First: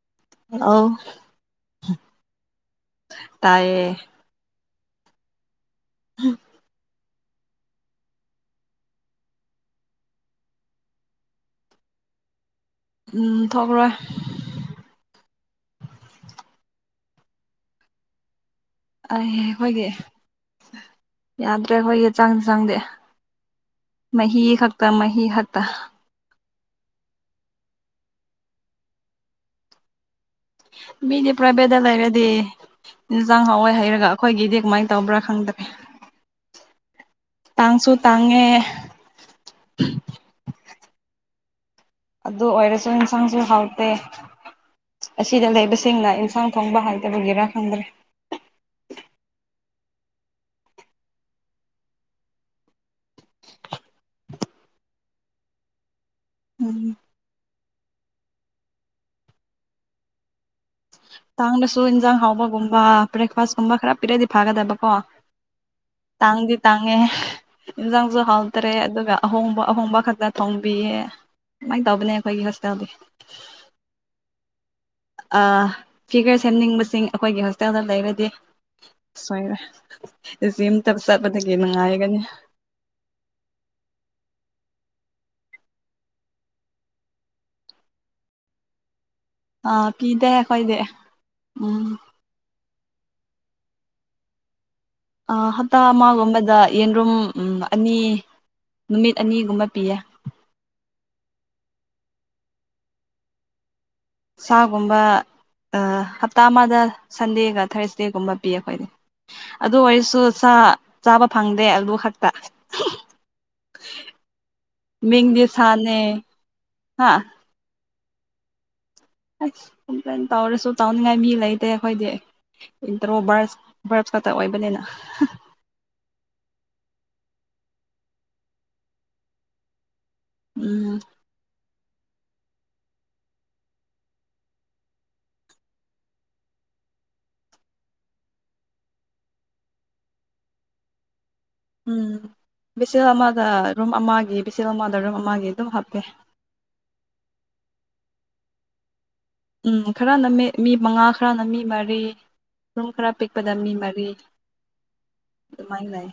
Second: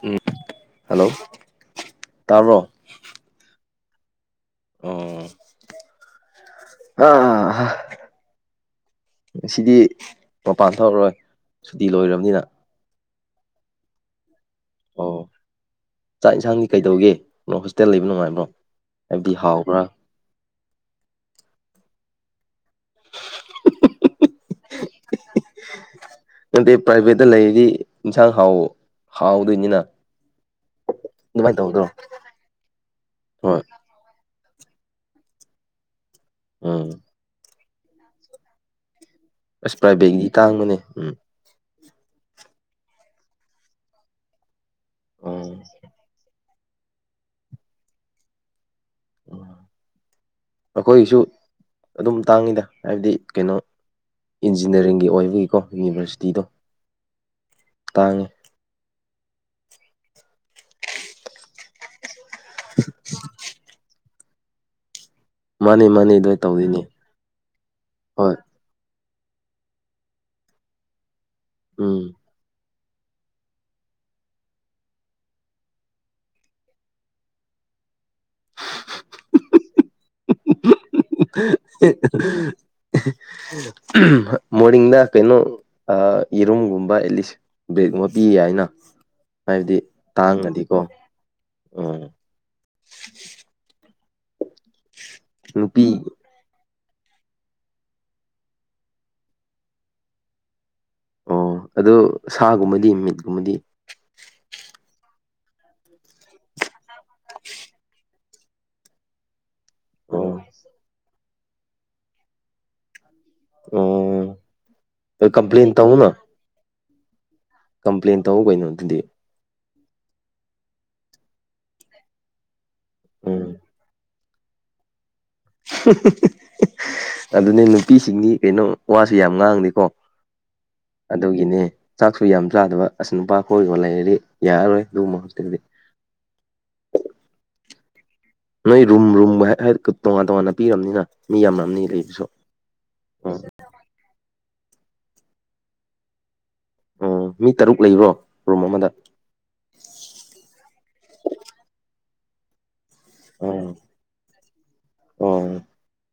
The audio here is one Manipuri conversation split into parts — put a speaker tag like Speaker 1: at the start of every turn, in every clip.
Speaker 1: ꯎꯝ
Speaker 2: ꯑꯣ
Speaker 1: ꯍꯜꯂꯣ ꯇꯥꯕ꯭ꯔꯣ
Speaker 2: ꯇꯥꯏꯌꯦ
Speaker 1: ꯑꯣ ꯑꯥ ꯁꯤꯗꯤ ꯃꯄꯥꯟ ꯊꯣꯛꯔꯔꯣꯏ ꯁꯨꯇꯤ ꯂꯣꯏꯔꯕꯅꯤꯅ
Speaker 2: ꯊꯣꯛꯔꯣꯏ
Speaker 1: ꯑꯣ ꯆꯥꯛ ꯌꯦꯟꯁꯥꯡꯗꯤ ꯀꯩꯗꯧꯒꯦ ꯀꯣ ꯍꯣꯁꯇꯦꯜ ꯂꯩꯕ ꯅꯨꯡꯉꯥꯏꯕ꯭ꯔꯣ
Speaker 2: ꯑꯩ
Speaker 1: ꯍꯥꯏꯕꯗꯤ ꯍꯥꯎꯕ꯭ꯔꯥ
Speaker 2: ꯑꯩꯈꯣꯏꯒꯤ ꯌꯥꯗ꯭ꯔꯦ ꯍꯈꯣꯏꯒꯤ ꯆꯪꯗꯤ ꯆꯪꯗꯦ ꯃꯍꯤ ꯈꯛꯇ ꯃꯍꯤ ꯇ
Speaker 1: ꯅꯠꯇꯦ ꯄ꯭ꯔꯥꯏꯚꯦꯠꯇ ꯂꯩꯔꯤꯗꯤ ꯏꯟꯁꯥꯡ ꯍꯥꯎ ꯍꯥꯎꯗꯣꯏꯅꯤꯅ
Speaker 2: ꯃꯤꯗꯤ
Speaker 1: ꯑꯗꯨꯃꯥꯏꯅ
Speaker 2: ꯄ꯭ꯔꯥꯏꯕꯦꯗ
Speaker 1: ꯇꯧꯗ꯭ꯔꯣ
Speaker 2: ꯂꯩꯔꯗꯤ ꯏꯟꯁꯥꯡ
Speaker 1: ꯍꯣꯏ
Speaker 2: ꯍꯥꯎꯋꯏ ꯍꯥꯏꯩꯔꯒ ꯑꯩꯈꯣꯏꯒꯤꯗꯤ ꯀꯃꯥꯏꯅ ꯇꯧꯕ꯭ꯔꯥ ꯈꯪꯗꯒꯦ
Speaker 1: ꯎꯝ
Speaker 2: ꯇꯥꯡꯁꯨ ꯇꯥꯡꯉꯦ
Speaker 1: ꯑꯁ ꯄ꯭ꯔꯥꯏꯚꯦꯠꯒꯤ ꯇꯥꯡꯕꯅꯦ ꯎꯝ
Speaker 2: ꯑꯗꯨ ꯑꯣꯏꯔꯁꯨ ꯏꯟꯁꯥꯡꯁꯨ ꯍꯥꯎꯇꯦ
Speaker 1: ꯎꯝ
Speaker 2: ꯑꯁꯤꯗ ꯂꯩꯕꯁꯤꯡꯅ ꯏꯟꯁꯥꯡ ꯊꯣꯡꯕ ꯍꯥꯏꯗꯕꯒꯤꯔꯥ ꯈꯪꯗ꯭ꯔꯦ
Speaker 1: ꯑꯩꯈꯣꯏꯁꯨ ꯑꯗꯨꯝ ꯇꯥꯡꯉꯤꯗ ꯍꯥꯏꯕꯗꯤ ꯀꯩꯅꯣ ꯏꯟꯖꯤꯅꯤꯌꯥꯔꯤꯡꯒꯤ ꯑꯣꯏꯕꯒꯤꯀꯣ ꯌꯨꯅꯤꯚꯔꯁꯤꯤ
Speaker 2: ꯎꯝ
Speaker 1: ꯇꯥꯡꯉꯤ
Speaker 2: ꯇꯥꯡꯅꯁꯨ ꯏꯟꯖꯥꯡ ꯍꯥꯎꯕꯒꯨꯝꯕ ꯕ꯭ꯔꯦꯛꯐꯥꯁꯀꯨꯝꯕ ꯈꯔ ꯄꯤꯔꯗꯤ ꯐꯥꯒꯗꯕꯀꯣ
Speaker 1: ꯃꯥꯅꯦ ꯃꯥꯅꯦ ꯑꯗꯨꯃꯥꯏꯅ
Speaker 2: ꯇꯥꯡꯥꯡꯗꯤ
Speaker 1: ꯇꯧꯗꯣꯏꯅꯦ
Speaker 2: ꯇꯥꯡꯉꯦ ꯏꯟꯖꯪꯁꯨ
Speaker 1: ꯍꯣꯏ
Speaker 2: ꯍꯥꯎ ꯇꯔꯦ ꯑꯗꯨꯒ ꯑꯍꯣꯡꯕ ꯑꯍꯣꯡꯕ ꯈꯛꯇ ꯊꯣꯡꯕꯤꯌꯦ ꯁꯃꯥꯏꯅ
Speaker 1: ꯎꯝ
Speaker 2: ꯇꯧꯕꯅꯦ ꯑꯩꯈꯣꯏꯒꯤ ꯍ ꯇꯕꯤꯦ ꯐꯤꯒꯔ ꯁꯦꯝꯅꯤꯡꯕꯁꯤꯡ ꯑꯩꯈꯣꯏꯒꯤ ꯍꯣꯁꯇꯦꯜꯗ ꯂꯩꯔꯗꯤ ꯣꯏꯔꯖꯤ
Speaker 1: ꯃꯣꯔꯅꯤꯡꯡꯗ ꯀꯩꯅꯣ ꯌꯦꯔꯨꯝꯒꯨꯝꯕ ꯑꯦꯠꯂꯤꯁ ꯕ꯭ꯔꯦꯦꯛꯀꯨꯝꯕ ꯄꯤ ꯌꯥ ꯍꯥꯏꯅ ꯍꯥꯏꯕꯗꯤ
Speaker 2: ꯄꯤꯗꯦ
Speaker 1: ꯇꯥꯡꯉꯗꯤꯀꯣ
Speaker 2: ꯑꯩꯈꯣꯏꯗꯤ
Speaker 1: ꯎꯝ
Speaker 2: ꯑ ꯍꯠꯇ
Speaker 1: ꯅꯨꯄꯤ
Speaker 2: ꯃꯥꯒꯝꯕꯗ ꯌꯦꯟꯔꯨꯝ ꯑꯅꯤ ꯅꯨꯃꯤꯠ ꯑꯅꯤꯒꯨꯝꯕ ꯄꯤꯌꯦ
Speaker 1: ꯑꯣ ꯑꯗꯣ ꯁꯥꯒꯨꯝꯕꯗꯤ ꯃꯤꯠꯒꯨꯝꯕꯗꯤ
Speaker 2: ꯁꯥꯒꯨꯝꯕ ꯍꯞꯇꯥ ꯑꯃꯗ ꯁꯟꯗꯦꯒ ꯊꯥꯔꯁꯗꯦꯒꯨꯝꯕ ꯄꯤ ꯑꯩꯈꯣꯏꯗꯤ ꯑꯗꯨ ꯑꯣꯏꯔꯁꯨ
Speaker 1: ꯑꯣ
Speaker 2: ꯆꯥꯕ ꯐꯪꯗꯦ ꯑꯗꯨ ꯈꯛꯇ
Speaker 1: ꯑꯣ
Speaker 2: ꯃꯤꯗꯤ
Speaker 1: ꯀꯝꯄ꯭ꯂꯦꯟ
Speaker 2: ꯁꯅꯦ
Speaker 1: ꯇꯧꯅ
Speaker 2: ꯍꯥ
Speaker 1: ꯀꯝꯄ꯭ꯂꯦꯟ ꯇꯧ ꯀꯩꯅꯣ ꯑꯗꯨꯗꯤ
Speaker 2: ꯀꯝꯄ꯭ꯂꯅ ꯇꯧꯔꯁꯨ ꯇꯧꯅꯤꯡꯉꯥꯏ ꯃꯤ ꯂꯩꯇꯦ
Speaker 1: ꯎꯝ
Speaker 2: ꯑꯩꯈꯣꯏꯗꯤꯇ ꯀꯇ ꯑꯣꯏꯕꯅꯤꯅ
Speaker 1: ꯑꯗꯨꯅꯦ ꯅꯨꯄꯤꯁꯤꯡ ꯀꯩꯅꯣ ꯋꯥꯁꯨ ꯌꯥꯝ ꯉꯥꯡꯅꯤꯦꯀꯣ
Speaker 2: ꯎꯝ
Speaker 1: ꯑꯗꯨꯒꯤꯅꯦ ꯆꯥꯛꯁꯨ ꯌꯥꯝ ꯆꯥꯗꯕ ꯑꯁ ꯅꯨꯄꯥ ꯐ ꯑꯣꯏꯔꯤꯕ ꯂꯩꯔꯗꯤ ꯌꯥꯔꯔꯣꯏ ꯑꯗꯨꯒꯨꯝꯕꯛꯇꯗꯤ [unintelligible] ꯅꯣꯏ ꯔꯨꯝ ꯔꯨꯝ ꯇꯣꯉꯥꯟ ꯇꯣꯉꯥꯟꯅ ꯄꯤꯔꯕꯅꯤꯅ ꯃꯤ ꯌꯥꯝꯔꯝꯅꯤ
Speaker 2: ꯎꯝ
Speaker 1: ꯂꯩꯕꯁꯨ
Speaker 2: ꯕꯤꯁꯦꯜ
Speaker 1: ꯎꯝ
Speaker 2: ꯑꯃꯗ ꯔꯨꯝ ꯑꯃꯒꯤ ꯄꯆꯦꯜ ꯑꯃꯗꯔꯝ ꯑꯃꯒꯤꯒꯤ ꯑꯗꯨꯝ ꯍꯥꯞꯀꯦ
Speaker 1: ꯎꯝ ꯃꯤ ꯇꯔꯨꯛ ꯂꯩꯕꯨꯔꯣ ꯔꯨꯝ ꯑꯃꯗ
Speaker 2: ꯎꯝ ꯈꯔꯅ ꯃꯤ ꯃꯉꯥ ꯈꯔꯅ ꯃꯤ ꯃꯔꯤ ꯔꯨꯝ ꯈꯔ ꯄꯤꯛꯄꯗ
Speaker 1: ꯎꯝ
Speaker 2: ꯃꯤ ꯃꯔꯤ
Speaker 1: ꯑꯣ
Speaker 2: ꯑꯗꯨꯃꯥꯏ ꯂꯩ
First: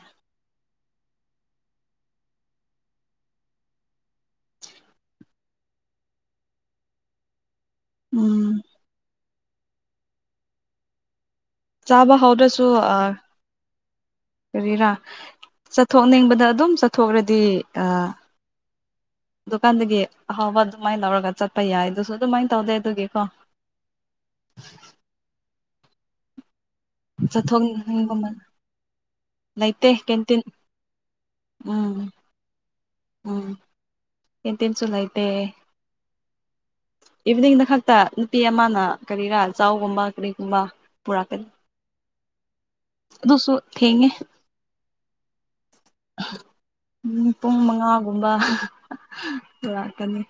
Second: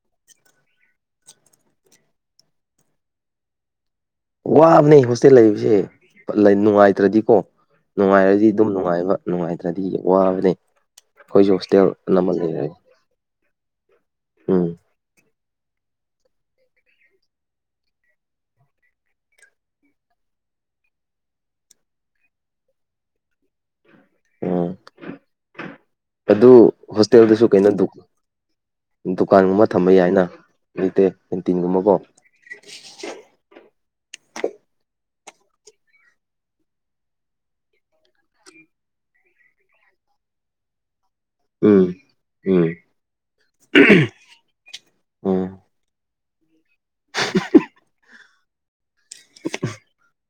Speaker 1: ꯋꯥꯕꯅꯦ ꯍꯣꯁꯇꯦꯜ ꯂꯩꯕꯁꯦ ꯅꯨꯡꯉꯥꯏꯇ꯭ꯔꯗꯤꯀꯣ ꯅꯨꯡꯉꯥꯏꯔꯗꯤ
Speaker 2: ꯎꯝ
Speaker 1: ꯑꯗꯨꯝ ꯅꯨꯡꯉꯥꯏꯕ ꯅꯨꯡꯉꯥꯏꯇ꯭ꯔꯗꯤ ꯋꯥꯕꯅꯦ ꯑꯩꯈꯣꯏꯁꯨ ꯍꯣꯁꯇꯦꯜ
Speaker 2: ꯆꯥꯕ
Speaker 1: ꯑꯅꯝꯕ ꯂꯩ
Speaker 2: ꯍꯧꯗ꯭ꯔꯁꯨ
Speaker 1: ꯍꯥꯏ
Speaker 2: ꯀꯔꯤꯔꯥ ꯆꯠꯊꯣꯛꯅꯤꯡꯕꯗ ꯑꯗꯨꯝ ꯆꯠꯊꯣꯛꯈ꯭ꯔꯗꯤ
Speaker 1: [inaudible]
Speaker 2: ꯗꯨꯀꯥꯟꯗꯒꯤ ꯑꯍꯥꯎꯕ ꯑꯗꯨꯃꯥꯏꯅ ꯂꯧꯔꯒ ꯆꯠꯄ ꯌꯥꯏ ꯑꯗꯨꯁꯨ ꯑꯗꯨꯃꯥꯏꯅ ꯇꯧꯗꯦ ꯑꯗꯨꯒꯤꯀꯣ
Speaker 1: ꯑꯣ ꯑꯗꯨ ꯍꯣꯁꯇꯦꯜꯗꯨꯁꯨ ꯀꯩꯅꯣꯗꯨ
Speaker 2: ꯆꯠꯊꯣꯛꯅꯤꯡꯕ
Speaker 1: ꯗꯨꯀꯥꯟꯒꯨꯝꯕ
Speaker 2: ꯂꯩꯇꯦ
Speaker 1: ꯊꯝꯕ ꯌꯥꯏꯅ
Speaker 2: ꯀꯦꯟꯇꯤꯟ
Speaker 1: ꯂꯩꯇꯦ ꯀꯦꯟꯇꯤꯟꯒꯨꯝꯕꯀꯣ
Speaker 2: ꯎꯝ ꯎꯝ ꯑꯦꯇꯦꯟ ꯆꯂꯥꯏꯇ ꯏꯚꯤꯅꯤꯡꯗ ꯈꯛꯇ ꯅꯨꯄꯤ ꯑꯃꯅ ꯀꯔꯤꯔꯥ ꯆꯒꯨꯝꯕ ꯀꯔꯤꯒꯨꯝꯕ ꯄꯨꯔꯛꯀꯅꯤ
Speaker 1: ꯎꯝ ꯎꯝ
Speaker 2: ꯑꯗꯨꯁꯨ ꯊꯦꯡꯉꯦ
Speaker 1: ꯎ
Speaker 2: ꯄꯨꯡ ꯃꯉꯥꯒꯨꯝꯕ ꯂꯥꯛꯀꯅꯤ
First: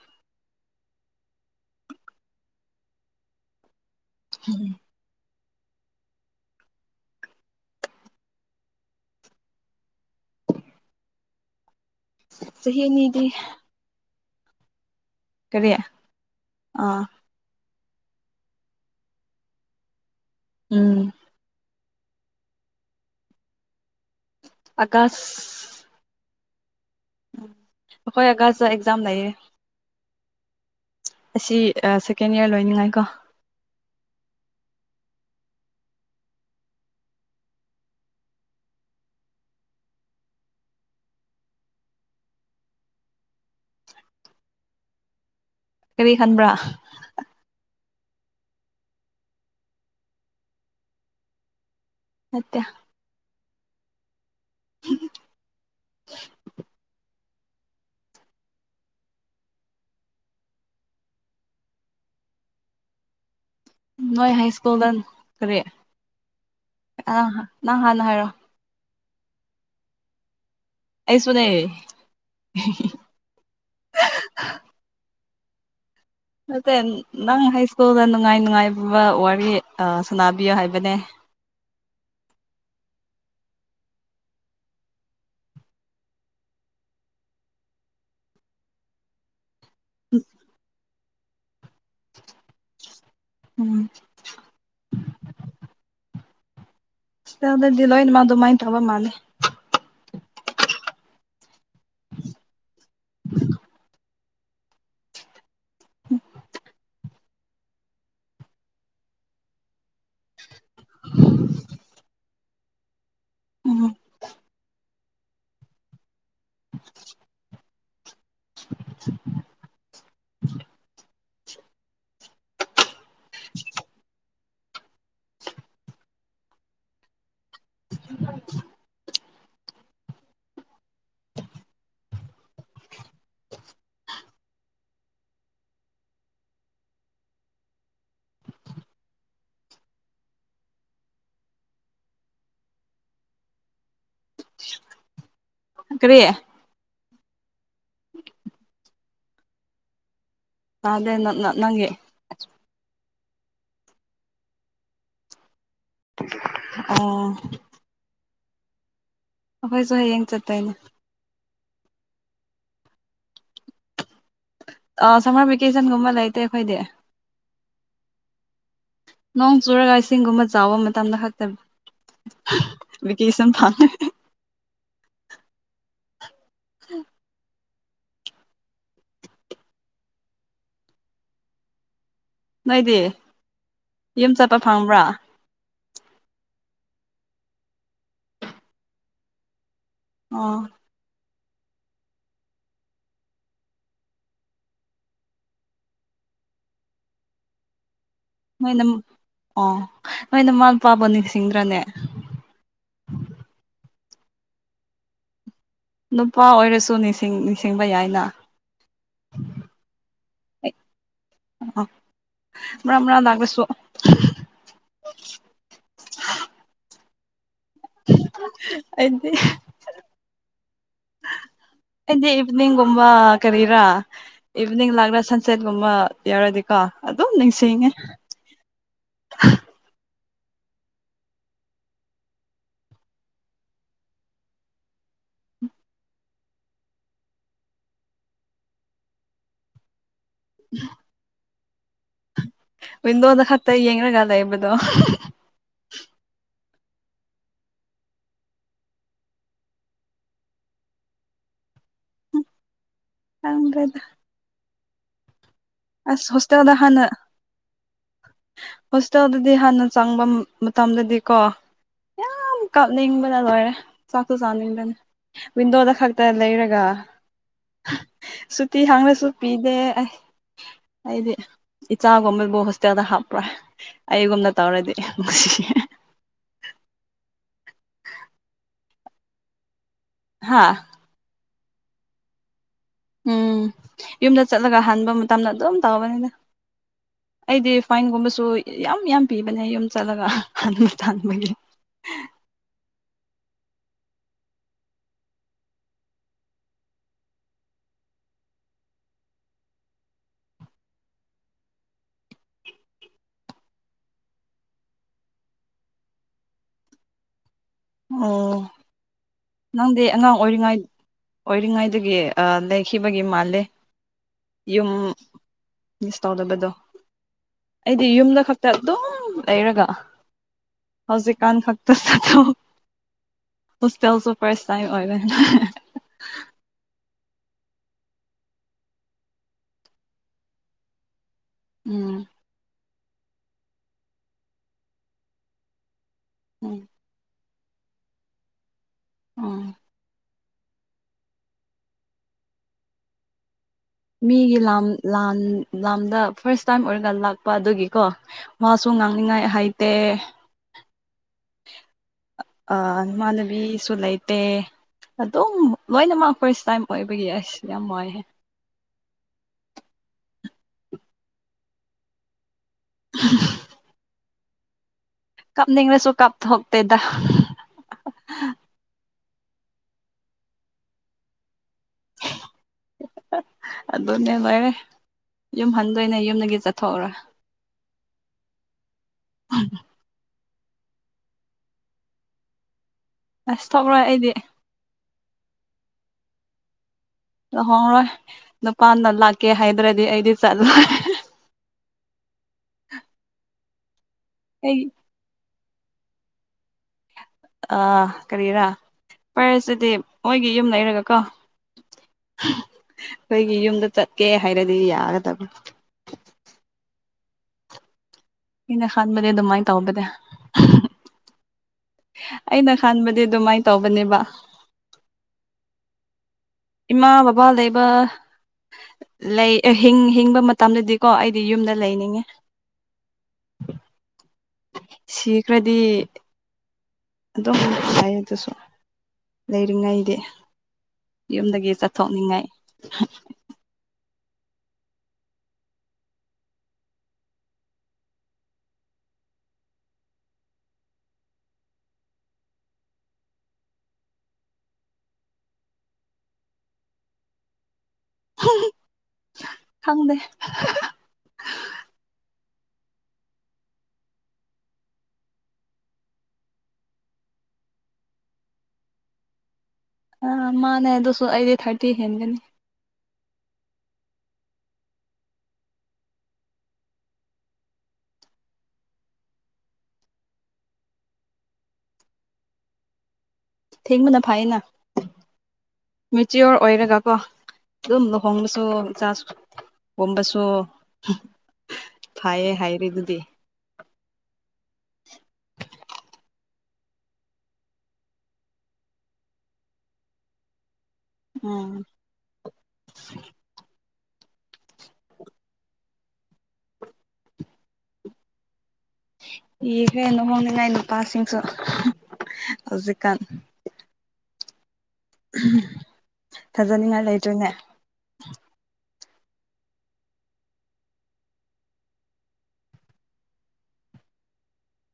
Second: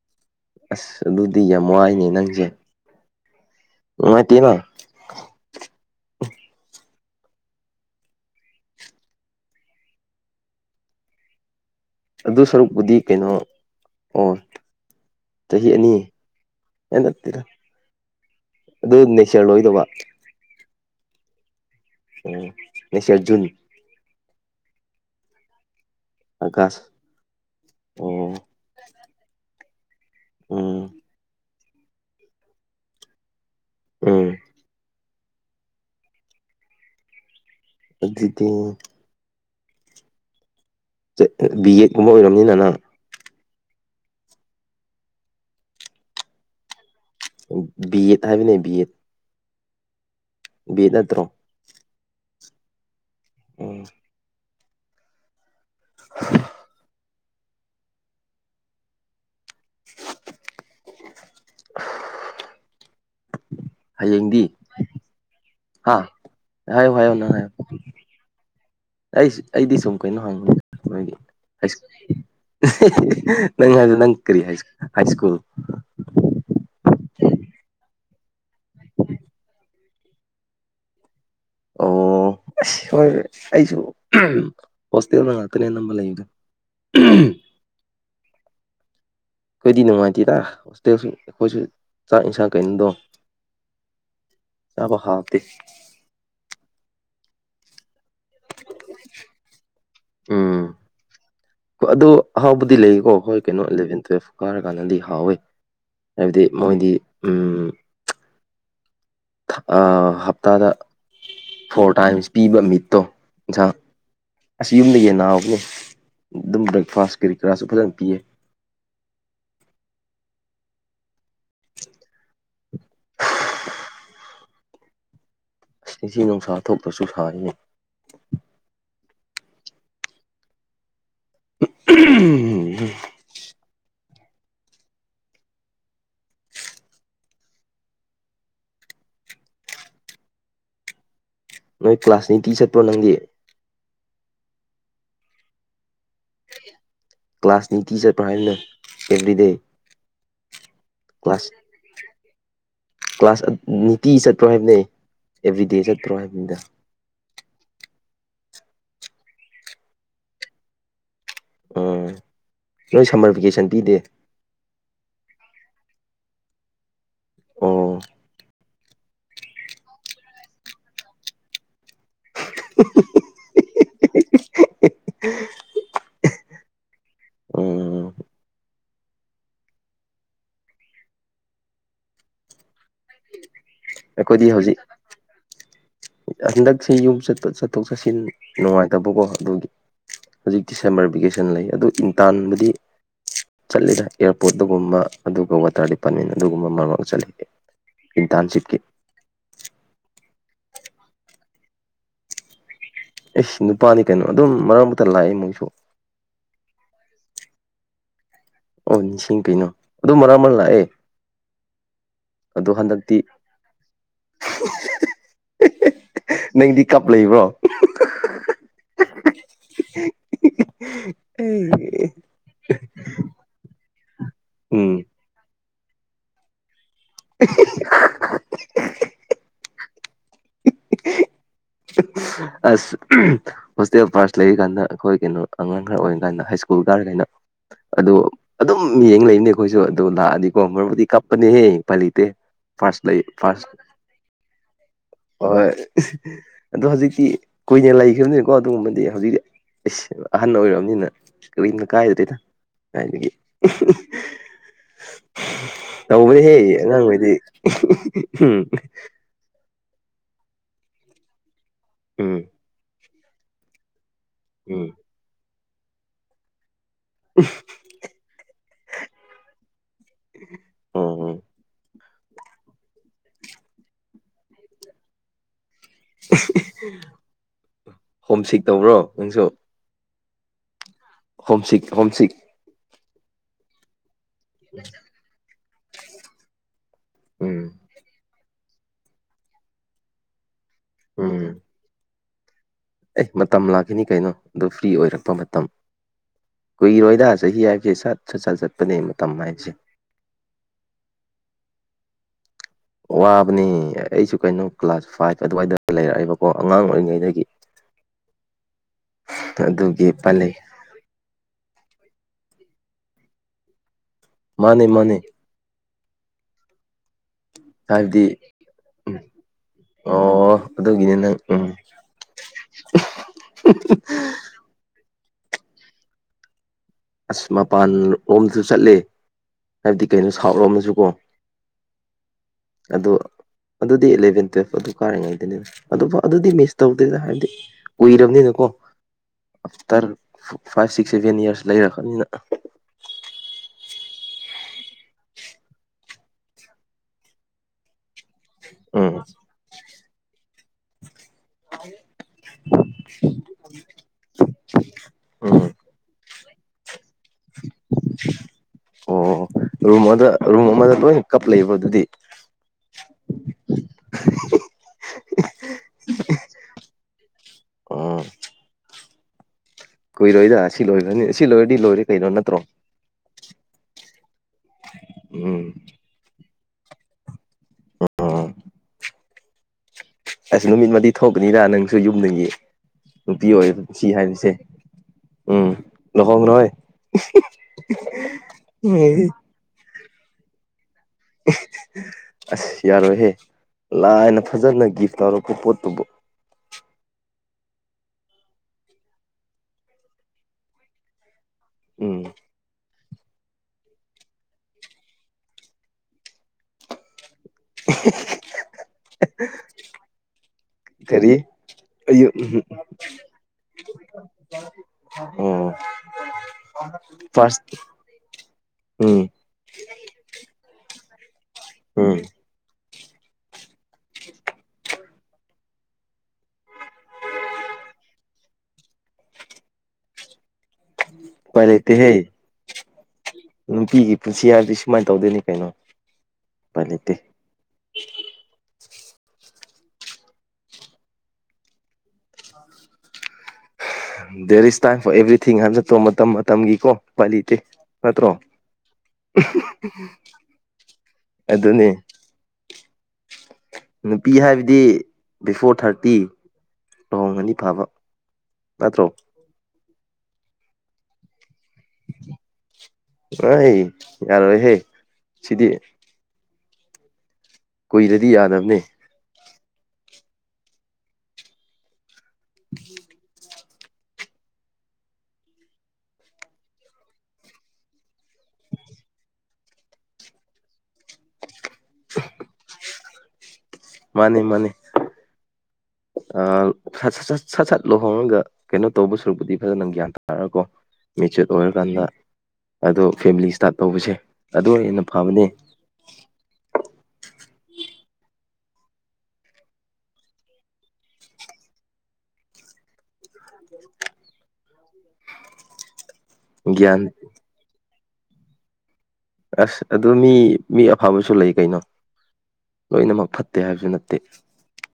Speaker 1: ꯑꯁ ꯑꯗꯨꯗꯤ ꯌꯥꯝ ꯉꯥꯏꯅꯦ ꯅꯪꯁꯦ ꯅꯨꯡꯉꯥꯏꯇꯦꯅꯣ ꯑꯗꯨ
Speaker 2: ꯆꯍꯤ
Speaker 1: ꯁꯔꯨꯛꯄꯨꯗꯤ ꯀꯩꯅꯣ
Speaker 2: ꯑꯅꯤꯗꯤ
Speaker 1: ꯑꯣ ꯆꯍꯤ
Speaker 2: ꯀꯔꯤ
Speaker 1: ꯑꯅꯤ
Speaker 2: ꯑꯥ
Speaker 1: ꯍꯗꯔꯥ ꯑꯗꯨ ꯅꯁꯂꯣ ꯏꯗ ꯋꯥ
Speaker 2: ꯎꯝ
Speaker 1: ꯑꯣ ꯅꯁꯤꯦꯜꯖꯨꯟ
Speaker 2: ꯑꯀꯥꯁ
Speaker 1: ꯑꯀꯥꯁ
Speaker 2: ꯍꯣꯏꯒ ꯑꯦꯛꯖꯥꯝ ꯅꯌꯦ
Speaker 1: ꯎꯝ
Speaker 2: ꯑꯁꯤ ꯁꯦꯀꯦꯟ ꯏꯌꯥꯔ ꯂꯣꯏꯅꯤꯡꯉꯥꯏ ꯀꯣ
Speaker 1: ꯑꯥ ꯖꯤꯗꯤ ꯕꯤ ꯑꯦꯗꯀꯨꯝꯕ ꯑꯣꯏꯔꯝꯅꯤꯅ ꯅꯪ
Speaker 2: ꯀꯔꯤ ꯈꯟꯕ꯭ꯔꯥ
Speaker 1: ꯕꯤ ꯑꯦꯠ ꯍꯥꯏꯕꯅꯦ ꯕꯤ ꯑꯦꯠ ꯕꯤ ꯅꯠꯇ꯭ꯔꯣ
Speaker 2: ꯑꯠꯇ
Speaker 1: ꯎꯝ
Speaker 2: ꯎꯝ ꯅꯣꯏ
Speaker 1: ꯍꯌꯦꯡꯗꯤ
Speaker 2: ꯍꯥꯏ ꯁ꯭ꯀꯨꯜꯗ ꯀꯔꯤ
Speaker 1: ꯑꯥ ꯍꯥꯏꯌꯣ ꯍꯥꯏꯌꯨ ꯅꯪ ꯍꯥꯏꯌꯨ
Speaker 2: ꯍꯥꯟꯅ ꯍꯥꯏꯔꯣ
Speaker 1: ꯑꯩ ꯑꯩꯗꯤ ꯁꯨꯝ ꯀꯩꯅꯣ ꯍꯪꯉꯨ ꯑꯩꯣꯏꯒꯤ
Speaker 2: ꯑꯩꯁꯨꯅꯦ
Speaker 1: ꯅꯪ ꯍꯥꯏ ꯅꯪ ꯀꯔꯤ ꯍꯥꯏ ꯁ꯭ꯀꯨꯜ [inaudible]
Speaker 2: ꯅꯠꯇꯦ ꯅꯪ ꯍꯥꯏ ꯁ꯭ꯀꯨꯜꯗ ꯅꯨꯡꯉꯥꯏ ꯅꯨꯡꯉꯥꯏꯕ ꯋꯥꯔꯤ ꯑ ꯁꯅꯥꯕꯤꯌꯣ ꯍꯥꯏꯕꯅꯦ
Speaker 1: ꯑꯣ ꯑꯁ ꯍꯣꯏ ꯑꯩꯁꯨ ꯍꯣꯁꯇꯦꯜꯗ ꯉꯥꯛꯇꯅꯦ ꯅꯝꯕ ꯂꯩꯕꯗ ꯝ ꯑꯩꯈꯣꯏꯗꯤ ꯅꯨꯡꯉꯥꯏꯇꯦꯗ ꯍꯣꯁꯇꯦꯜꯁꯨ ꯑꯩꯈꯣꯏꯁꯨ ꯆꯥꯛ ꯏꯟꯁꯥ ꯀꯗꯣ
Speaker 2: ꯎꯝ
Speaker 1: ꯆꯥꯕ ꯍꯥꯎꯇꯦ
Speaker 2: ꯑꯗꯗꯤ ꯂꯣꯏꯅ ꯃꯥ ꯑꯗꯨꯃꯥꯏꯅ ꯇꯕ ꯃꯥꯜꯅꯦ
Speaker 1: ꯎꯝ ꯍ ꯑꯗꯨ ꯑꯍꯥꯎꯕꯗꯤ ꯂꯩꯌꯦꯀꯣ ꯍꯣꯏ ꯀꯩꯅꯣ ꯑꯦꯂꯚꯦꯟ ꯇꯨꯋꯦꯜꯐ ꯀꯥꯔꯀꯥꯟꯗꯗꯤ ꯍꯥꯎꯋꯤ ꯍꯥꯏꯕꯗꯤ ꯃꯣꯏꯗꯤ ꯍꯞꯇꯥꯗ ꯐꯣꯔ ꯇꯥꯏꯝꯁ ꯄꯤꯕ ꯃꯤꯠꯇꯣ ꯏꯟꯁꯥ
Speaker 2: ꯎꯝ
Speaker 1: ꯑꯁꯤꯁ ꯌꯨꯝꯗ ꯌꯦ ꯅꯥꯕꯅꯦ ꯑꯗꯨꯝ ꯕ꯭ꯔꯦꯛꯐꯥꯁ ꯀꯔꯤ ꯀꯔꯥꯁꯨ ꯐꯖꯅ ꯄꯤꯌꯦ [inaudible] ꯑꯁꯤꯗꯁꯤ ꯅꯨꯡꯁꯥ ꯊꯣꯛꯇ꯭ꯔꯁꯨ ꯁꯥꯔꯤꯅꯤ [unintelligible] ꯅꯣꯏ ꯀ ꯀ꯭ꯂꯥꯁꯅꯤ ꯇꯤ ꯆꯔꯇ ꯄꯣ ꯅꯥꯡ ꯗꯌꯦ
Speaker 2: ꯀꯔꯤꯦ
Speaker 1: ꯀ꯭ꯂꯥꯁꯅꯤ ꯇꯤꯆꯔ ꯄ꯭ꯔ ꯍꯥꯏꯅ ꯑꯦꯚ꯭ꯔꯤꯗꯦ
Speaker 2: ꯑꯗꯦ ꯅ ꯅꯪꯒꯤꯦ
Speaker 1: ꯀ꯭ꯂꯥꯁ ꯅꯨꯡꯇꯤ ꯆꯠꯇꯄ꯭ꯔꯣ ꯍꯥꯏꯕꯅꯤ ꯑꯦꯚ꯭ꯔꯤꯗꯦ ꯆꯠꯇꯄ꯭ꯔꯣ ꯍꯥꯏꯕꯅꯤꯗ
Speaker 2: ꯑꯣ ꯑꯩꯈꯣꯏꯁꯨ ꯍꯌꯦꯡ ꯆꯠꯇꯣꯏꯅꯦ
Speaker 1: ꯎꯝ ꯅꯣꯏ ꯁꯝꯃꯔ ꯚꯦꯀꯦꯁꯟ ꯄꯤꯗꯦ
Speaker 2: ꯑ ꯁꯝꯃꯔ ꯚꯦꯀꯦꯁꯟꯒꯨꯝꯕ ꯂꯩꯇꯦ ꯑꯩꯈꯣꯏꯗꯤ
Speaker 1: ꯑ
Speaker 2: ꯅꯣꯡ ꯆꯨꯔꯒ ꯏꯁꯤꯡꯒꯨꯝꯕ ꯆꯥꯎꯕ ꯃꯇꯝꯗ ꯈꯛꯇꯕꯤ ꯂꯀꯦꯁꯟ ꯐ
Speaker 1: [unintelligible]
Speaker 2: ꯎꯝ
Speaker 1: ꯎꯝ
Speaker 2: ꯅꯣꯏꯗꯤ ꯌꯨꯝ
Speaker 1: ꯑꯩꯈꯣꯏꯗꯤ
Speaker 2: ꯆꯠꯄ
Speaker 1: ꯍꯧꯖꯤꯛ
Speaker 2: ꯐꯪꯕ꯭ꯔꯥ
Speaker 1: ꯍꯟꯗꯛꯁꯤ ꯌꯨꯝ ꯆꯠꯊꯣꯛ ꯆꯠꯁꯤꯟ ꯅꯨꯡꯉꯥꯏꯇꯕꯀꯣ ꯑꯗꯨꯒꯤ
Speaker 2: ꯑꯣ
Speaker 1: ꯍꯧꯖꯤꯛ ꯗꯤꯁꯦꯝꯕꯔ ꯚꯦꯀꯦꯁꯟ ꯂꯩ ꯑꯗꯨ ꯏꯟꯇꯥꯟꯕꯗꯤ ꯆꯠꯂꯤꯗ ꯑꯦꯌꯥꯔꯄꯣꯔꯠ ꯑꯗꯨꯒꯨꯝꯕ ꯑꯗꯨꯒ ꯋꯥꯇꯔ ꯗꯤꯄꯥꯔꯠꯃꯦꯟ ꯑꯗꯨꯒꯨꯝꯕ ꯃꯔꯝꯔꯒ ꯆꯠꯂꯤ ꯏꯟꯇꯔꯥꯟꯁꯤꯤꯞꯀꯤ
Speaker 2: ꯅꯣꯏꯅ ꯑꯣ ꯅꯣꯏꯅꯃꯥ ꯃꯄꯥꯕꯨ ꯅꯤꯡꯁꯤꯡꯗ꯭ꯔꯅꯦ
Speaker 1: ꯑꯦꯁ ꯅꯨꯄꯥꯅꯤ ꯀꯩꯅꯣ ꯑꯗꯨꯝ ꯃꯔꯛ ꯃꯔꯛꯇ ꯂꯥꯛꯑꯦ ꯃꯣꯏꯁꯨ
Speaker 2: ꯅꯨꯄꯥ ꯑꯣꯏꯔꯁꯨ ꯅꯤꯡꯁꯤꯡ ꯅꯤꯡꯁꯤꯡꯕ ꯌꯥꯏꯅ
Speaker 1: ꯑꯣ ꯅꯤꯡꯁꯤꯡ ꯀꯩꯅꯣ ꯑꯗꯨ ꯃꯔꯥꯡ ꯃꯔ ꯂꯥꯛꯑꯦ ꯑꯗꯣ
Speaker 2: ꯃ꯭ꯔ ꯃ꯭ꯔ
Speaker 1: ꯍꯟꯗꯛꯇꯤ
Speaker 2: ꯂꯥꯛꯁꯨ
Speaker 1: ꯅꯪꯗꯤ ꯀꯞ ꯂꯩꯕ꯭ꯔꯣ
Speaker 2: ꯑꯗꯤ ꯏꯗꯤ ꯏꯚꯅꯤꯡ ꯔꯨꯝꯝꯕ ꯀꯔꯤꯔ ꯭ꯔ ꯏꯚꯅꯤꯡ
Speaker 1: ꯎꯝ
Speaker 2: ꯂꯥꯛꯗ꯭ꯔꯥ ꯁꯟꯁꯦꯠꯀꯨꯝꯕ ꯌꯥꯎꯔꯗꯤꯀꯣ ꯑꯗꯨꯣ ꯅꯤꯡꯁꯤꯡꯉ
Speaker 1: ꯑꯁ ꯍꯣꯁꯇꯦꯜ ꯐꯥꯔꯁ ꯂꯩꯔꯤ ꯀꯥꯟꯗ ꯑꯩꯈꯣꯏ ꯀꯩꯅꯣ ꯑꯉꯥꯡ ꯈꯔ ꯑꯣꯏꯔꯤ ꯀꯥꯟꯗ ꯍꯥꯏ ꯁ꯭ꯀꯨꯜ ꯇꯥꯔ ꯀꯩꯅꯣ ꯑꯗꯣ ꯑꯗꯨꯝ ꯌꯦꯠꯌꯦꯡ ꯂꯩꯅꯦ ꯑꯩꯈꯣꯏꯁꯨ ꯑꯗꯨ ꯂꯥꯛꯑꯗꯤꯀꯣ ꯃꯔꯨꯕꯨꯗꯤ ꯀꯞꯄꯅꯦꯍꯦ ꯄꯂꯤꯇ ꯐꯁ ꯂꯩ
Speaker 2: ꯋꯤꯟꯗꯣꯗ
Speaker 1: ꯐꯁ
Speaker 2: ꯈꯛꯇ ꯌꯦꯡꯔꯒ ꯂꯩꯕꯗꯣ
Speaker 1: ꯑꯣ ꯤ ꯀꯨꯏꯅ ꯂꯩꯈ꯭ꯔꯕꯅꯤꯅꯀꯣ ꯑꯗꯨꯒꯨꯝꯕꯗꯤ ꯍꯧꯖꯤꯛꯇꯤ ꯁ ꯑꯍꯟ ꯑꯣꯏꯔꯛꯑꯕꯅꯤꯅ ꯀꯔꯤ ꯀꯥꯏꯗꯨꯗꯗ ꯀꯦ
Speaker 2: ꯈꯪꯗ꯭ꯔꯦꯗ ꯑꯁ ꯍꯣꯁꯇꯦꯜꯗ ꯍꯥꯟꯅ
Speaker 1: ꯑꯉꯥꯡꯈꯩꯗꯤ ꯎꯝ
Speaker 2: ꯍꯣꯁꯇꯦꯜꯗꯗꯤ ꯍꯥꯟꯅ ꯆꯪꯕ ꯃꯇꯝꯗꯗꯤꯀꯣ
Speaker 1: ꯎꯝ
Speaker 2: ꯌꯥꯝ ꯀꯥꯞꯅꯤꯡꯕꯅ ꯂꯣꯏꯔꯦ ꯆꯥꯛꯇꯨ
Speaker 1: ꯎꯝ
Speaker 2: ꯆꯥꯅꯤꯡꯗꯅꯤ ꯋꯟꯗꯣꯗ ꯈꯛꯇ ꯂꯩꯔꯒ ꯁꯨꯇꯤ ꯍꯥꯡꯅꯁꯨ ꯄꯤꯗꯦ ꯑꯩ
Speaker 1: ꯑꯣ
Speaker 2: ꯍꯥꯏꯗꯤ
Speaker 1: ꯎꯝ
Speaker 2: ꯏꯆꯥꯒꯨꯝꯕꯕꯨ ꯍꯣꯁꯇꯦꯜꯗ ꯍꯥꯞꯄ꯭ꯔꯥ ꯑꯩꯒꯨꯝꯅ ꯇꯧꯔꯗꯤ ꯅꯨꯡꯁꯤꯦ
Speaker 1: ꯍꯣꯝꯁꯤꯛ ꯇꯧꯕ꯭ꯔꯣ ꯅꯪꯁꯨ
Speaker 2: ꯍꯥꯥ
Speaker 1: ꯍꯣꯝꯁꯤꯛ ꯍꯣꯝꯁꯤꯛ
Speaker 2: ꯎꯝ ꯌꯨꯝꯗ ꯆꯠꯂꯒ ꯍꯟꯥꯟꯕ ꯃꯇꯝꯗ ꯑꯗꯨꯝ ꯇꯧꯕꯅꯤꯅ
Speaker 1: ꯎꯝ
Speaker 2: ꯑꯩꯗꯤ ꯐꯥꯏꯟꯒꯨꯝꯕꯁꯨ ꯌꯥꯝ ꯌꯥꯝ ꯄꯤꯕꯅꯦ ꯌꯨꯝ ꯆꯠꯂꯒ ꯍꯟꯥꯟꯕ ꯇꯟꯥꯟꯕꯒꯤ
Speaker 1: ꯎꯝ ꯑꯦ ꯃꯇꯝ ꯂꯥꯛꯈꯤꯅꯤ ꯀꯩꯅꯣ ꯑꯗꯨ ꯐ꯭ꯔꯤ ꯑꯣꯏꯔꯛꯄ ꯃꯇꯝ ꯀꯨꯏꯔꯣꯏꯗ ꯆꯍꯤ ꯍꯥꯏꯁꯦ ꯁꯠ ꯁꯠꯆꯠ ꯆꯠꯄꯅꯦ ꯃꯇꯝ ꯃꯥꯏꯖꯦ [unintelligible] ꯋꯥꯕꯅꯤ ꯑꯩꯁꯨ ꯀꯩꯅꯣ ꯀ꯭ꯂꯥꯁ ꯐꯥꯏꯚ ꯑꯗꯨꯋꯥꯏꯗ ꯂꯩꯔꯛꯑꯦꯕꯀꯣ ꯑꯉꯥꯡ ꯑꯣꯏꯔꯤꯉꯩꯗꯒꯤ
Speaker 2: ꯑꯣ ꯅꯪꯗꯤ
Speaker 1: ꯑꯗꯨꯒꯤ ꯎꯄꯥꯏ
Speaker 2: ꯑꯉꯥꯡ
Speaker 1: ꯂꯩ
Speaker 2: ꯑꯣꯏꯔꯤꯉꯥꯏ ꯑꯣꯏꯔꯤꯉꯥꯏ ꯑꯗꯨꯒꯤ ꯑ ꯂꯩꯈꯤꯕꯒꯤ ꯃꯥꯂꯦ
Speaker 1: ꯃꯥꯅꯤ ꯃꯥꯅꯤ
Speaker 2: ꯁ ꯇꯥꯎꯗꯕꯗꯣ
Speaker 1: ꯎꯝ
Speaker 2: ꯑꯩꯗꯤ ꯌꯨꯝꯗ ꯈꯛꯇ ꯑꯗꯨꯝ ꯂꯩꯔꯒ
Speaker 1: ꯑꯣ ꯑꯗꯨꯒꯤꯅꯦ ꯅꯪ
Speaker 2: ꯍꯧꯖꯤꯛꯀꯥꯟ
Speaker 1: ꯎꯝ
Speaker 2: ꯈꯛꯇ ꯆꯠꯊꯣꯛ ꯍꯣꯁꯇꯦꯜꯁꯨ ꯐꯥꯔꯁ ꯇꯥꯏꯝ ꯑꯣꯏꯔꯦ
Speaker 1: ꯑꯁ ꯃꯄꯥꯟ ꯔꯣꯝꯗꯁꯨ ꯆꯠꯂꯦ ꯍꯥꯏꯕꯗꯤ ꯀꯩꯅꯣ ꯁꯥꯎꯠ ꯂꯣꯝꯗꯁꯨ ꯀꯣ
Speaker 2: ꯎꯝ
Speaker 1: ꯑꯗꯣ ꯑꯗꯨꯗꯤ ꯑꯦꯂꯚꯦꯟ ꯇꯨꯋꯦꯜꯞ ꯑꯗꯨ ꯀꯥꯔꯤꯉꯩꯗꯅꯤꯅ ꯑꯗꯨꯣ ꯑꯗꯨꯗꯤ
Speaker 2: ꯎꯝ
Speaker 1: ꯃꯤꯁ ꯇꯧꯗꯦꯗ ꯍꯥꯏꯕꯗꯤ ꯀꯨꯏꯔꯕꯅꯤꯅꯀꯣ
Speaker 2: ꯎꯝ
Speaker 1: ꯑꯐꯇꯔ ꯐꯥꯏꯚ ꯁꯤꯛꯁ ꯁꯚꯦꯟꯔꯁ ꯂꯩꯔꯀꯅꯤꯅ
Speaker 2: ꯃꯤꯒꯤ ꯂꯥꯝ ꯂꯥꯟ ꯂꯥꯝꯗ ꯐꯥꯔꯁ ꯇꯥꯏꯝ ꯑꯣꯏꯔꯒ ꯂꯥꯛꯄ ꯑꯗꯨꯒꯤꯀꯣ ꯃꯥꯁꯨ
Speaker 1: ꯎꯝ
Speaker 2: ꯉꯥꯡꯅꯤꯡꯉꯥꯏ ꯍꯥꯏꯇꯦ
Speaker 1: ꯍꯥꯏꯦ
Speaker 2: ꯏꯃꯥꯟꯅꯕꯤꯁꯨ ꯂꯩꯇꯦ ꯑꯗꯨꯝ
Speaker 1: ꯎꯝ
Speaker 2: ꯂꯣꯏꯅꯃꯛ ꯐꯥꯔꯁ ꯇꯥꯏꯝ ꯑꯣꯏꯕꯒꯤ ꯑꯩꯁ ꯌꯥꯝ ꯋꯥꯅꯨꯡꯏꯍꯦ
Speaker 1: ꯑꯣ ꯔꯨꯝ ꯑꯃꯗ ꯔꯨꯝ ꯑꯃꯗ ꯂꯣꯏꯅ ꯀꯞ ꯂꯩꯕ ꯑꯗꯨꯗꯤ
Speaker 2: [inaudible] ꯀꯞꯅꯤꯡꯅꯁꯨꯣ ꯀꯞꯇ ꯍꯣꯇꯗ
Speaker 1: ꯑꯣ ꯀꯨꯏꯔꯣꯏꯗ ꯁꯤ ꯂꯣꯏꯔꯅꯤ ꯁꯤ ꯂꯣꯏꯔꯗꯤ ꯂꯣꯏꯔꯦ ꯀꯩꯅꯣ ꯅꯠꯇ꯭ꯔꯣ
Speaker 2: ꯑꯗꯨꯅꯦ ꯂꯣꯏꯔꯦ
Speaker 1: ꯎꯝ
Speaker 2: ꯌꯨꯝ ꯍꯟꯗꯣꯏꯅꯦ ꯌꯨꯝꯗꯒꯤ ꯆꯠꯊꯣꯛꯎꯔ
Speaker 1: ꯑꯣ
Speaker 2: ꯎꯝ
Speaker 1: ꯑꯁ ꯅꯨꯃꯤꯠꯃꯗꯤ ꯊꯣꯛꯀꯅꯤꯔ ꯅꯪꯁꯨ ꯌꯨꯝꯒꯤ ꯅꯨꯄꯤ
Speaker 2: ꯑꯁ
Speaker 1: ꯑꯣꯏ
Speaker 2: ꯊꯣꯛꯔꯣꯏ
Speaker 1: ꯁꯤ
Speaker 2: ꯑꯩꯗꯤ
Speaker 1: ꯍꯥꯏꯔꯤꯁꯦ ꯎꯝ ꯂꯨꯍꯣꯡꯈ꯭ꯔꯣꯏ
Speaker 2: ꯂꯍꯣꯡꯔꯣꯏ ꯅꯨꯄꯥꯅ ꯂꯥꯛꯀꯦ ꯍꯥꯏꯗ꯭ꯔꯗꯤ ꯑꯩꯗꯤ ꯆꯠꯂ
Speaker 1: ꯑꯁ ꯌꯥꯔꯣꯏꯍꯦ ꯂꯥꯏꯅ
Speaker 2: ꯑꯩ
Speaker 1: ꯐꯖꯅ ꯒꯤꯐ ꯇꯧꯔꯛꯄ ꯄꯣꯠ
Speaker 2: ꯑꯥ ꯀꯔꯤꯔꯥ ꯐꯔꯁꯤꯗꯤ ꯃꯣꯏꯒꯤ ꯌꯨꯝ ꯂꯩꯔꯒ ꯀꯣ
Speaker 1: ꯎꯝ
Speaker 2: ꯑꯩꯈꯣꯏꯒꯤ ꯌꯨꯝꯗ ꯆꯠꯀꯦ ꯍꯥꯏꯔꯗꯤ ꯌꯥꯒꯗꯕ
Speaker 1: [unintelligible]
Speaker 2: ꯑꯩꯅ ꯈꯟꯕꯗꯤ ꯑꯗꯨꯃꯥꯏꯅ ꯇꯧꯕꯅꯦ ꯑꯩꯅ ꯈꯟꯕꯗꯤ
Speaker 1: ꯑꯝ
Speaker 2: ꯑꯗꯨꯃꯥꯏꯅ ꯇꯧꯕꯅꯦꯕ
Speaker 1: ꯑꯣ [unintelligible]
Speaker 2: ꯏꯃꯥ ꯕꯕꯥ
Speaker 1: ꯐꯥꯔꯁ
Speaker 2: ꯂꯩꯕ
Speaker 1: ꯎꯝ
Speaker 2: ꯂꯩ ꯍꯤꯡ ꯍꯤꯡꯕ ꯃꯇꯝꯗꯗꯤꯀꯣ ꯑꯩ ꯌꯨꯝꯗ
Speaker 1: ꯎꯝ
Speaker 2: ꯂꯩꯅꯤꯡꯉꯦ ꯁꯤꯈ꯭ꯔꯗꯤ ꯑꯗꯨꯝꯥꯏ ꯑꯗꯨꯁꯨ ꯂꯩꯔꯤꯉꯩꯗꯤ
Speaker 1: ꯎꯄꯥꯏ
Speaker 2: ꯌꯨꯝꯗꯒꯤ
Speaker 1: ꯂꯩꯇꯦꯍꯦ
Speaker 2: ꯆꯠꯊꯣꯛꯅꯤꯡꯉꯥꯏ
Speaker 1: ꯅꯨꯄꯤꯒꯤ ꯄꯨꯟꯁꯤ ꯍꯥꯏꯔꯗꯤ ꯁꯨꯃꯥꯏꯅ ꯇꯧꯗꯣꯏꯅꯤ ꯀꯩꯅꯣ ꯄ ꯂꯩꯇꯦ there is time for everything ꯍꯥꯏ ꯆꯠꯇꯣ ꯃꯇꯝ ꯃꯇꯝꯒꯤꯀꯣ ꯄꯥꯂꯤꯇꯦ ꯅꯠꯇ꯭ꯔꯣ
Speaker 2: ꯈꯪꯗꯦ
Speaker 1: ꯑꯗꯨꯅꯦ ꯅꯨꯄꯤ ꯍꯥꯏꯕꯗꯤ ꯕꯤꯐꯣꯔ ꯊꯥꯔꯇꯤ ꯂꯨꯍꯣꯡꯒꯅꯤ ꯐꯕ ꯅꯠꯇ꯭ꯔꯣ
Speaker 2: ꯑꯥ ꯃꯥꯅꯦ ꯑꯗꯨꯁꯨ ꯑꯩꯗꯤ ꯊꯥꯔꯇꯤ ꯍꯦꯟꯒꯅꯤ
Speaker 1: ꯑ ꯌꯥꯔ ꯑꯣꯏ ꯍꯦ ꯁꯤꯗꯤ ꯀꯨꯏꯔꯗꯤ ꯌꯥꯗꯕꯅꯦ ꯊ
Speaker 2: ꯊꯦꯡ ꯃꯅ ꯐꯑꯅ ꯃꯦꯆꯤꯌꯣꯔ ꯑꯣꯏꯔꯒ ꯀꯣ ꯑꯗꯨꯝ ꯂꯨꯍꯣꯡꯕꯁꯨ ꯆ ꯀꯣꯝꯕꯁꯨ ꯐꯥꯏꯌꯦ ꯍꯥꯏꯔꯤ ꯑꯗꯨꯗꯤ
Speaker 1: ꯃꯥꯅꯤ ꯃꯥꯅꯤ ꯁꯠ ꯁꯠ ꯂꯨꯍꯣꯡꯉꯒ ꯀꯩꯅꯣ ꯇꯧꯕ ꯁꯔꯨꯛꯄꯨꯗꯤ ꯐꯖꯅ ꯒ꯭ꯌꯥꯟ ꯇꯥꯔꯒꯀꯣ ꯃꯦꯆꯨꯠ
Speaker 2: ꯎꯝ
Speaker 1: ꯑꯣꯏꯔꯀꯥꯟꯗ ꯑꯗꯣ ꯐꯦꯃꯤꯂꯤ ꯏꯁꯇꯥꯔꯠ ꯇꯧꯕꯁꯦ ꯑꯗꯨ ꯍꯦꯟꯅ ꯐꯕꯅꯦ
Speaker 2: ꯌꯦꯒ ꯅ ꯍꯣꯡꯅꯤꯡꯉꯥꯏ ꯅꯨꯄꯥꯁꯤꯡꯁꯨ ꯍꯧꯖꯤꯀꯥꯟ
Speaker 1: ꯒ꯭ꯌꯥꯟ
Speaker 2: ꯊꯥꯖꯅꯤꯡꯉꯥꯏ ꯂꯩꯇꯣꯏꯅꯦ
Speaker 1: ꯑꯁ ꯑꯗꯨ ꯃꯤ ꯃꯤ ꯑꯐꯕꯁꯨ ꯂꯩ ꯀꯩꯅꯣ ꯂꯣꯏꯅꯃꯛ ꯐꯠꯇꯦ ꯍꯥꯏꯕꯁꯨ ꯅꯠꯇꯦ